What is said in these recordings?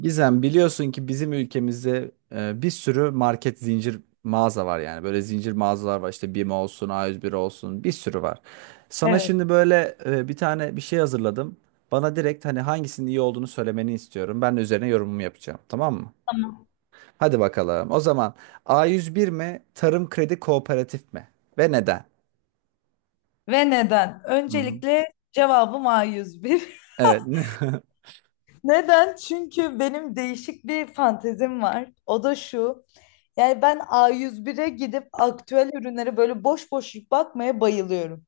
Gizem, biliyorsun ki bizim ülkemizde bir sürü market zincir mağaza var yani. Böyle zincir mağazalar var işte BİM olsun, A101 olsun bir sürü var. Sana Evet. şimdi böyle bir tane bir şey hazırladım. Bana direkt hani hangisinin iyi olduğunu söylemeni istiyorum. Ben de üzerine yorumumu yapacağım, tamam mı? Tamam. Hadi bakalım. O zaman A101 mi, Tarım Kredi Kooperatif mi ve neden? Ve neden? Hı hı. Öncelikle cevabım A101. Evet. Neden? Çünkü benim değişik bir fantezim var. O da şu. Yani ben A101'e gidip aktüel ürünlere böyle boş boş bakmaya bayılıyorum.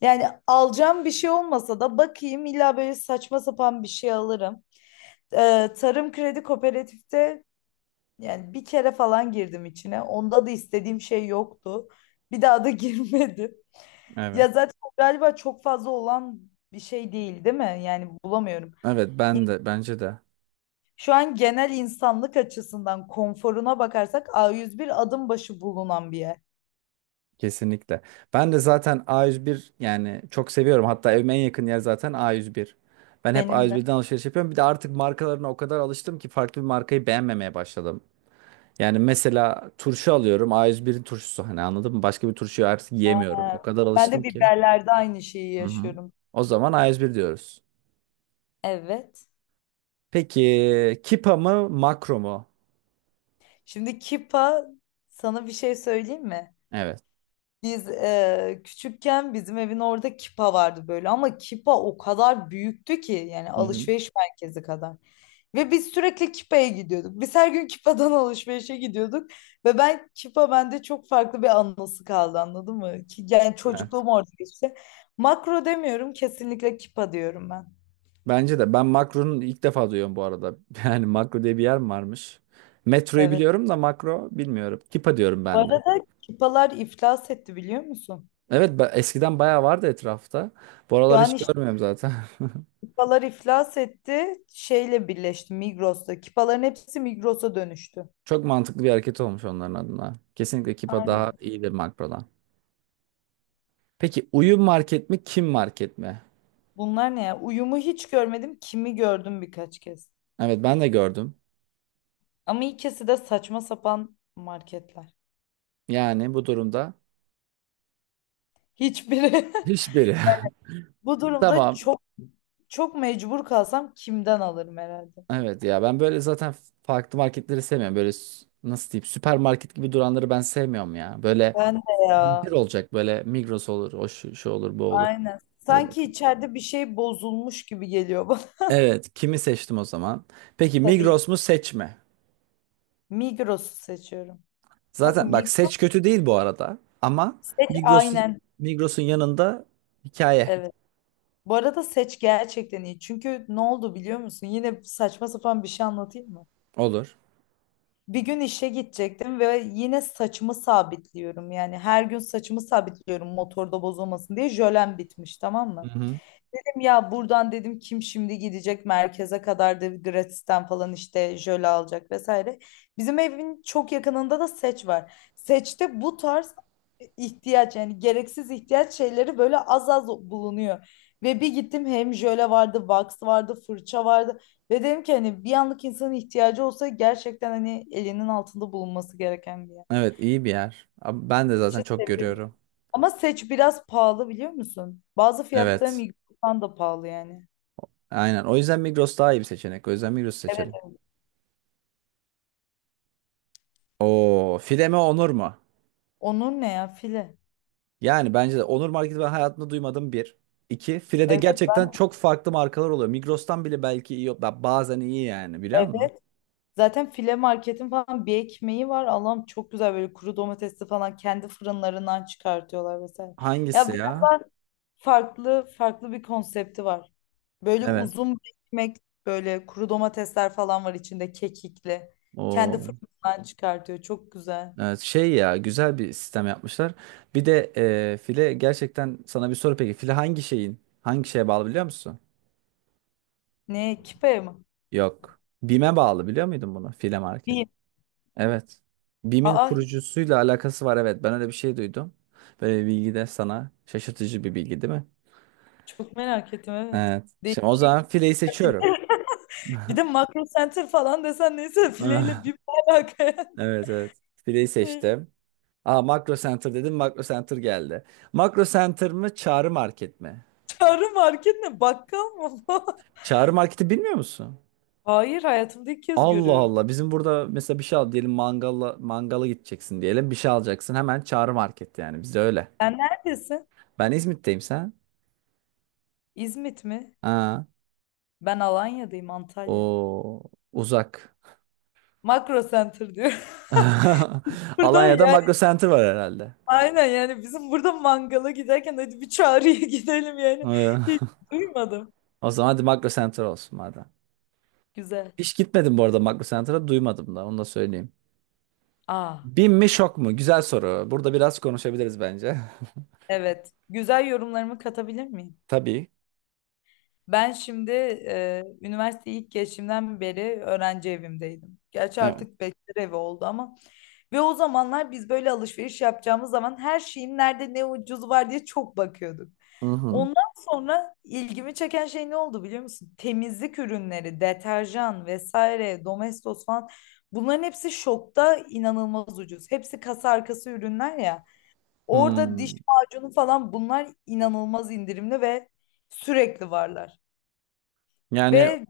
Yani alacağım bir şey olmasa da bakayım illa böyle saçma sapan bir şey alırım. Tarım Kredi Kooperatif'te yani bir kere falan girdim içine. Onda da istediğim şey yoktu. Bir daha da girmedim. Evet. Ya zaten o galiba çok fazla olan bir şey değil, değil mi? Yani bulamıyorum. Evet, Ya ben de bence de. şu an genel insanlık açısından konforuna bakarsak A101 adım başı bulunan bir yer. Kesinlikle. Ben de zaten A101 yani çok seviyorum. Hatta evime en yakın yer zaten A101. Ben hep Benim de. A101'den alışveriş yapıyorum. Bir de artık markalarına o kadar alıştım ki farklı bir markayı beğenmemeye başladım. Yani mesela turşu alıyorum. A101'in turşusu hani anladın mı? Başka bir turşuyu artık yiyemiyorum. Ha. O kadar Ben alıştım de ki. biberlerde aynı şeyi Hı hı. yaşıyorum. O zaman A101 diyoruz. Evet. Peki Kipa mı Makro mu? Şimdi Kipa sana bir şey söyleyeyim mi? Evet. Biz küçükken bizim evin orada Kipa vardı böyle, ama Kipa o kadar büyüktü ki yani Hı hı. alışveriş merkezi kadar. Ve biz sürekli Kipa'ya gidiyorduk. Biz her gün Kipa'dan alışverişe gidiyorduk. Ve ben Kipa bende çok farklı bir anısı kaldı, anladın mı? Ki yani Evet. çocukluğum orada geçti. Makro demiyorum, kesinlikle Kipa diyorum ben. Bence de. Ben Makro'nun ilk defa duyuyorum bu arada. Yani Makro diye bir yer mi varmış? Metroyu Evet. biliyorum da Makro bilmiyorum. Kipa diyorum Bu ben de. arada Kipalar iflas etti, biliyor musun? Evet, eskiden bayağı vardı etrafta. Bu Şu aralar hiç an işte görmüyorum zaten. Kipalar iflas etti. Şeyle birleşti, Migros'ta. Kipaların hepsi Migros'a dönüştü. Çok mantıklı bir hareket olmuş onların adına. Kesinlikle Kipa daha Aynen. iyidir Makro'dan. Peki uyum market mi kim market mi? Bunlar ne ya? Uyumu hiç görmedim. Kimi gördüm birkaç kez. Evet, ben de gördüm. Ama ikisi de saçma sapan marketler. Yani bu durumda Hiçbiri. hiçbiri. Bu durumda Tamam. çok çok mecbur kalsam kimden alırım herhalde. Evet ya, ben böyle zaten farklı marketleri sevmiyorum. Böyle nasıl diyeyim, süpermarket gibi duranları ben sevmiyorum ya. Böyle Ben de ya. zincir olacak böyle, Migros olur, o şu, şu olur, bu olur. Aynen. Hadi bak. Sanki içeride bir şey bozulmuş gibi geliyor bana. Evet, kimi seçtim o zaman? Peki Tabii Migros mu seç mi? Migros'u seçiyorum. Abi Zaten bak, Migros seç kötü değil bu arada ama seç, Migros'un aynen. Migros'un yanında hikaye Evet. Bu arada seç gerçekten iyi. Çünkü ne oldu biliyor musun? Yine saçma sapan bir şey anlatayım mı? olur. Bir gün işe gidecektim ve yine saçımı sabitliyorum. Yani her gün saçımı sabitliyorum motorda bozulmasın diye. Jölem bitmiş, tamam Hı mı? hı. Ya buradan dedim kim şimdi gidecek merkeze kadar da gratisten falan işte jöle alacak vesaire. Bizim evin çok yakınında da Seç var. Seç'te bu tarz ihtiyaç, yani gereksiz ihtiyaç şeyleri böyle az az bulunuyor. Ve bir gittim hem jöle vardı, wax vardı, fırça vardı. Ve dedim ki hani bir anlık insanın ihtiyacı olsa gerçekten hani elinin altında bulunması gereken bir yer. Evet, iyi bir yer. Abi, ben de Seç'i zaten çok seviyorum. görüyorum. Ama Seç biraz pahalı, biliyor musun? Bazı fiyatları Evet. Migros'tan da pahalı yani. Aynen. O yüzden Migros daha iyi bir seçenek. O yüzden Migros'u Evet. seçelim. Oo, file mi Onur mu? Onun ne ya file? Yani bence de Onur Market'i ben hayatımda duymadım bir. İki, File'de Evet, gerçekten çok farklı markalar oluyor. Migros'tan bile belki iyi, bazen iyi yani biliyor musun? evet. Zaten file marketin falan bir ekmeği var. Allah'ım çok güzel, böyle kuru domatesli falan kendi fırınlarından çıkartıyorlar vesaire. Ya Hangisi biraz ya? daha farklı farklı bir konsepti var. Böyle Evet. uzun bir ekmek, böyle kuru domatesler falan var içinde, kekikli. Kendi O, fırınından çıkartıyor. Çok güzel. evet, şey ya güzel bir sistem yapmışlar. Bir de File gerçekten sana bir soru peki. File hangi şeyin? Hangi şeye bağlı biliyor musun? Ne? Kipe mi? Yok. BİM'e bağlı biliyor muydun bunu? File Market. Bir. Evet. BİM'in Aa, kurucusuyla alakası var, evet. Ben öyle bir şey duydum. Böyle bir bilgi de sana şaşırtıcı bir bilgi değil mi? çok merak ettim evet. Evet. Şimdi o zaman Değişik. fileyi seçiyorum. Bir de Makro Center falan desen neyse, fileyle Ah, bir alaka. evet, evet. Fileyi seçtim. Aa, Makro Center dedim. Makro Center geldi. Makro Center mı Çağrı Market mi? Çağrı market ne? Bakkal mı? Bu? Çağrı Market'i bilmiyor musun? Hayır, hayatımda ilk kez Allah görüyorum. Allah. Bizim burada mesela bir şey al diyelim, mangala mangala gideceksin diyelim. Bir şey alacaksın. Hemen Çağrı Market yani. Bizde öyle. Sen neredesin? Ben İzmit'teyim, sen? İzmit mi? Aa, Ben Alanya'dayım, Antalya. o uzak. Makro Center diyor. Burada Alanya'da yani Makro Center var herhalde. aynen, yani bizim burada mangala giderken hadi bir Çağrı'ya gidelim yani. Ee, Hiç duymadım. O zaman hadi Makro Center olsun madem. Güzel. Hiç gitmedim bu arada Makro Center'a, duymadım da onu da söyleyeyim. Aa, Bin mi şok mu? Güzel soru. Burada biraz konuşabiliriz bence. evet. Güzel, yorumlarımı katabilir miyim? Tabii. Ben şimdi üniversite ilk geçimden beri öğrenci evimdeydim. Gerçi Evet. artık bekar evi oldu ama. Ve o zamanlar biz böyle alışveriş yapacağımız zaman her şeyin nerede ne ucuz var diye çok bakıyorduk. Hı hı. Ondan sonra ilgimi çeken şey ne oldu biliyor musun? Temizlik ürünleri, deterjan vesaire, Domestos falan, bunların hepsi şokta inanılmaz ucuz. Hepsi kasa arkası ürünler ya. Orada diş Hmm. macunu falan, bunlar inanılmaz indirimli ve sürekli varlar. Yani Ve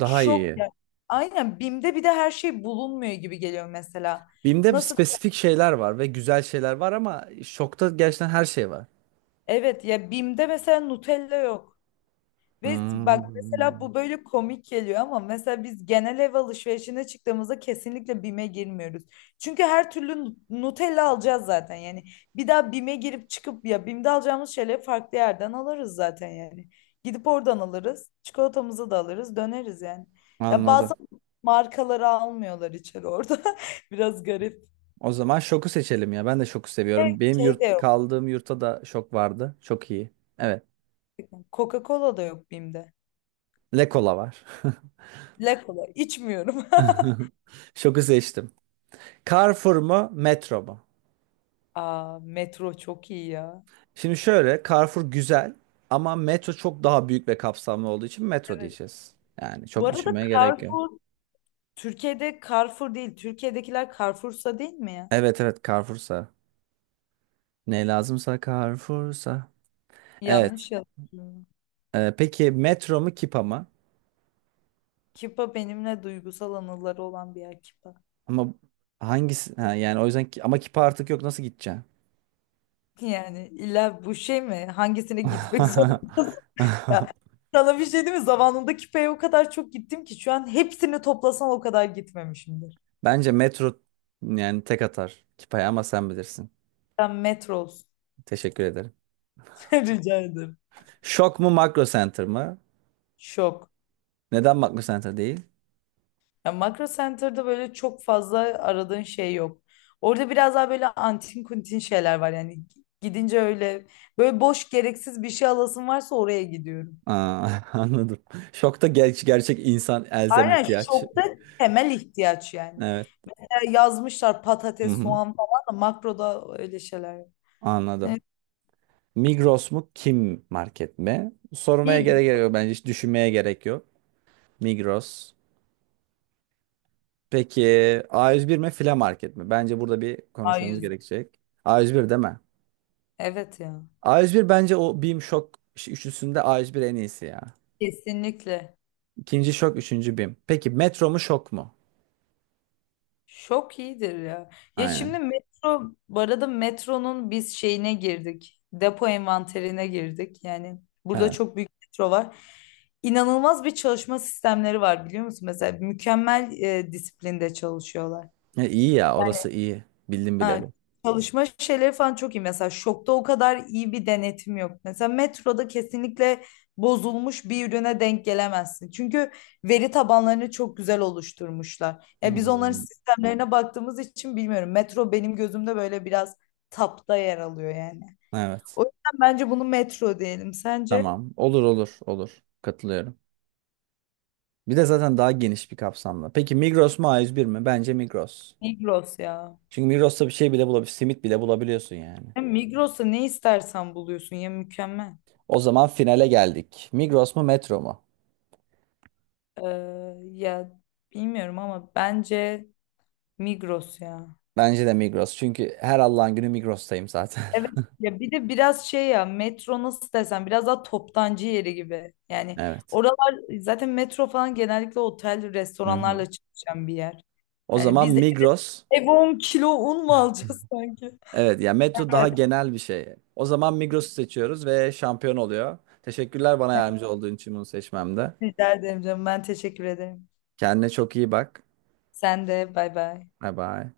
daha şok iyi. ya- aynen, BİM'de bir de her şey bulunmuyor gibi geliyor mesela. Binde Nasıl? spesifik şeyler var ve güzel şeyler var ama şokta gerçekten her şey var. Evet ya, BİM'de mesela Nutella yok. Ve bak mesela, Hmm. bu böyle komik geliyor ama mesela biz genel ev alışverişine çıktığımızda kesinlikle BİM'e girmiyoruz. Çünkü her türlü Nutella alacağız zaten yani. Bir daha BİM'e girip çıkıp ya, BİM'de alacağımız şeyleri farklı yerden alırız zaten yani. Gidip oradan alırız. Çikolatamızı da alırız, döneriz yani. Ya bazı Anladım. markaları almıyorlar içeri orada. Biraz garip. O zaman şoku seçelim ya. Ben de şoku Ve seviyorum. Benim Şey de yurt yok. kaldığım yurtta da şok vardı. Çok iyi. Evet. Coca-Cola da yok BİM'de. Lekola var. La Cola içmiyorum. Şoku seçtim. Carrefour mu, metro mu? Aa, metro çok iyi ya. Şimdi şöyle, Carrefour güzel ama metro çok daha büyük ve kapsamlı olduğu için metro diyeceğiz. Yani Bu çok arada düşünmeye gerek yok. Carrefour, Türkiye'de Carrefour değil. Türkiye'dekiler Carrefour'sa, değil mi ya? Evet, evet, Carrefour'sa. Ne lazımsa Carrefour'sa. Evet. Yanlış yazıyorum. Peki metro mu Kipa mı? Kipa benimle duygusal anıları olan bir yer, Kipa. Ama hangisi? Ha, yani o yüzden ama Kipa artık yok, nasıl gideceksin? Yani illa bu şey mi? Hangisine gitmek zorundasın ya? Sana bir şey değil mi? Zamanında Kipa'ya o kadar çok gittim ki şu an hepsini toplasan o kadar gitmemişimdir. Bence metro yani tek atar Kipa'ya ama sen bilirsin. Sen Metros. Teşekkür ederim. Rica ederim. Şok mu Makro Center mı? Şok. Neden Makro Center değil? Ya Makro Center'da böyle çok fazla aradığın şey yok. Orada biraz daha böyle antin kuntin şeyler var yani. Gidince öyle, böyle boş gereksiz bir şey alasın varsa oraya gidiyorum. Aa, anladım. Şokta gerçek insan elzem Aynen, ihtiyaç. şokta temel ihtiyaç yani. Evet. Ya yazmışlar Hı patates, hı. soğan falan, da makroda öyle şeyler yok. Anladım. Evet, Migros mu? Kim market mi? Sormaya iyi gibi. gerek yok bence. Hiç düşünmeye gerek yok. Migros. Peki A101 mi? File market mi? Bence burada bir A konuşmamız yüz? gerekecek. A101 değil mi? Evet ya. A101 bence o BİM Şok üçlüsünde A101 en iyisi ya. Kesinlikle. İkinci Şok, üçüncü BİM. Peki Metro mu Şok mu? Şok iyidir ya. Ya şimdi Aynen. metro, bu arada metronun biz şeyine girdik. Depo envanterine girdik. Yani burada Evet. çok büyük metro var. İnanılmaz bir çalışma sistemleri var, biliyor musun? Mesela mükemmel disiplinde çalışıyorlar. E, iyi ya, orası iyi. Bildim Ha, bileli. çalışma şeyleri falan çok iyi. Mesela şokta o kadar iyi bir denetim yok. Mesela metroda kesinlikle bozulmuş bir ürüne denk gelemezsin. Çünkü veri tabanlarını çok güzel oluşturmuşlar. Ya biz onların Hmm. sistemlerine baktığımız için bilmiyorum. Metro benim gözümde böyle biraz tapta yer alıyor yani. O Evet. yüzden bence bunu metro diyelim. Sence? Tamam. Olur, olur, olur. Katılıyorum. Bir de zaten daha geniş bir kapsamda. Peki Migros mu A101 mi? Bence Migros. Migros ya. Çünkü Migros'ta bir şey bile bulabiliyorsun. Simit bile bulabiliyorsun yani. Ya Migros'ta ne istersen buluyorsun ya, mükemmel. O zaman finale geldik. Migros mu Metro mu? Ee, Ya bilmiyorum ama bence Migros ya. Bence de Migros. Çünkü her Allah'ın günü Migros'tayım zaten. Evet ya, bir de biraz şey ya, metro nasıl desem biraz daha toptancı yeri gibi. Yani Evet. oralar zaten, metro falan genellikle otel Hı hı. restoranlarla çalışan bir yer. O Yani zaman biz Migros. ev 10 kilo un mu alacağız sanki? Evet ya, Metro daha Evet. genel bir şey. O zaman Migros'u seçiyoruz ve şampiyon oluyor. Teşekkürler, bana Evet. yardımcı olduğun için bunu seçmemde. Rica ederim canım, ben teşekkür ederim. Kendine çok iyi bak. Sen de, bay bay. Bye bye.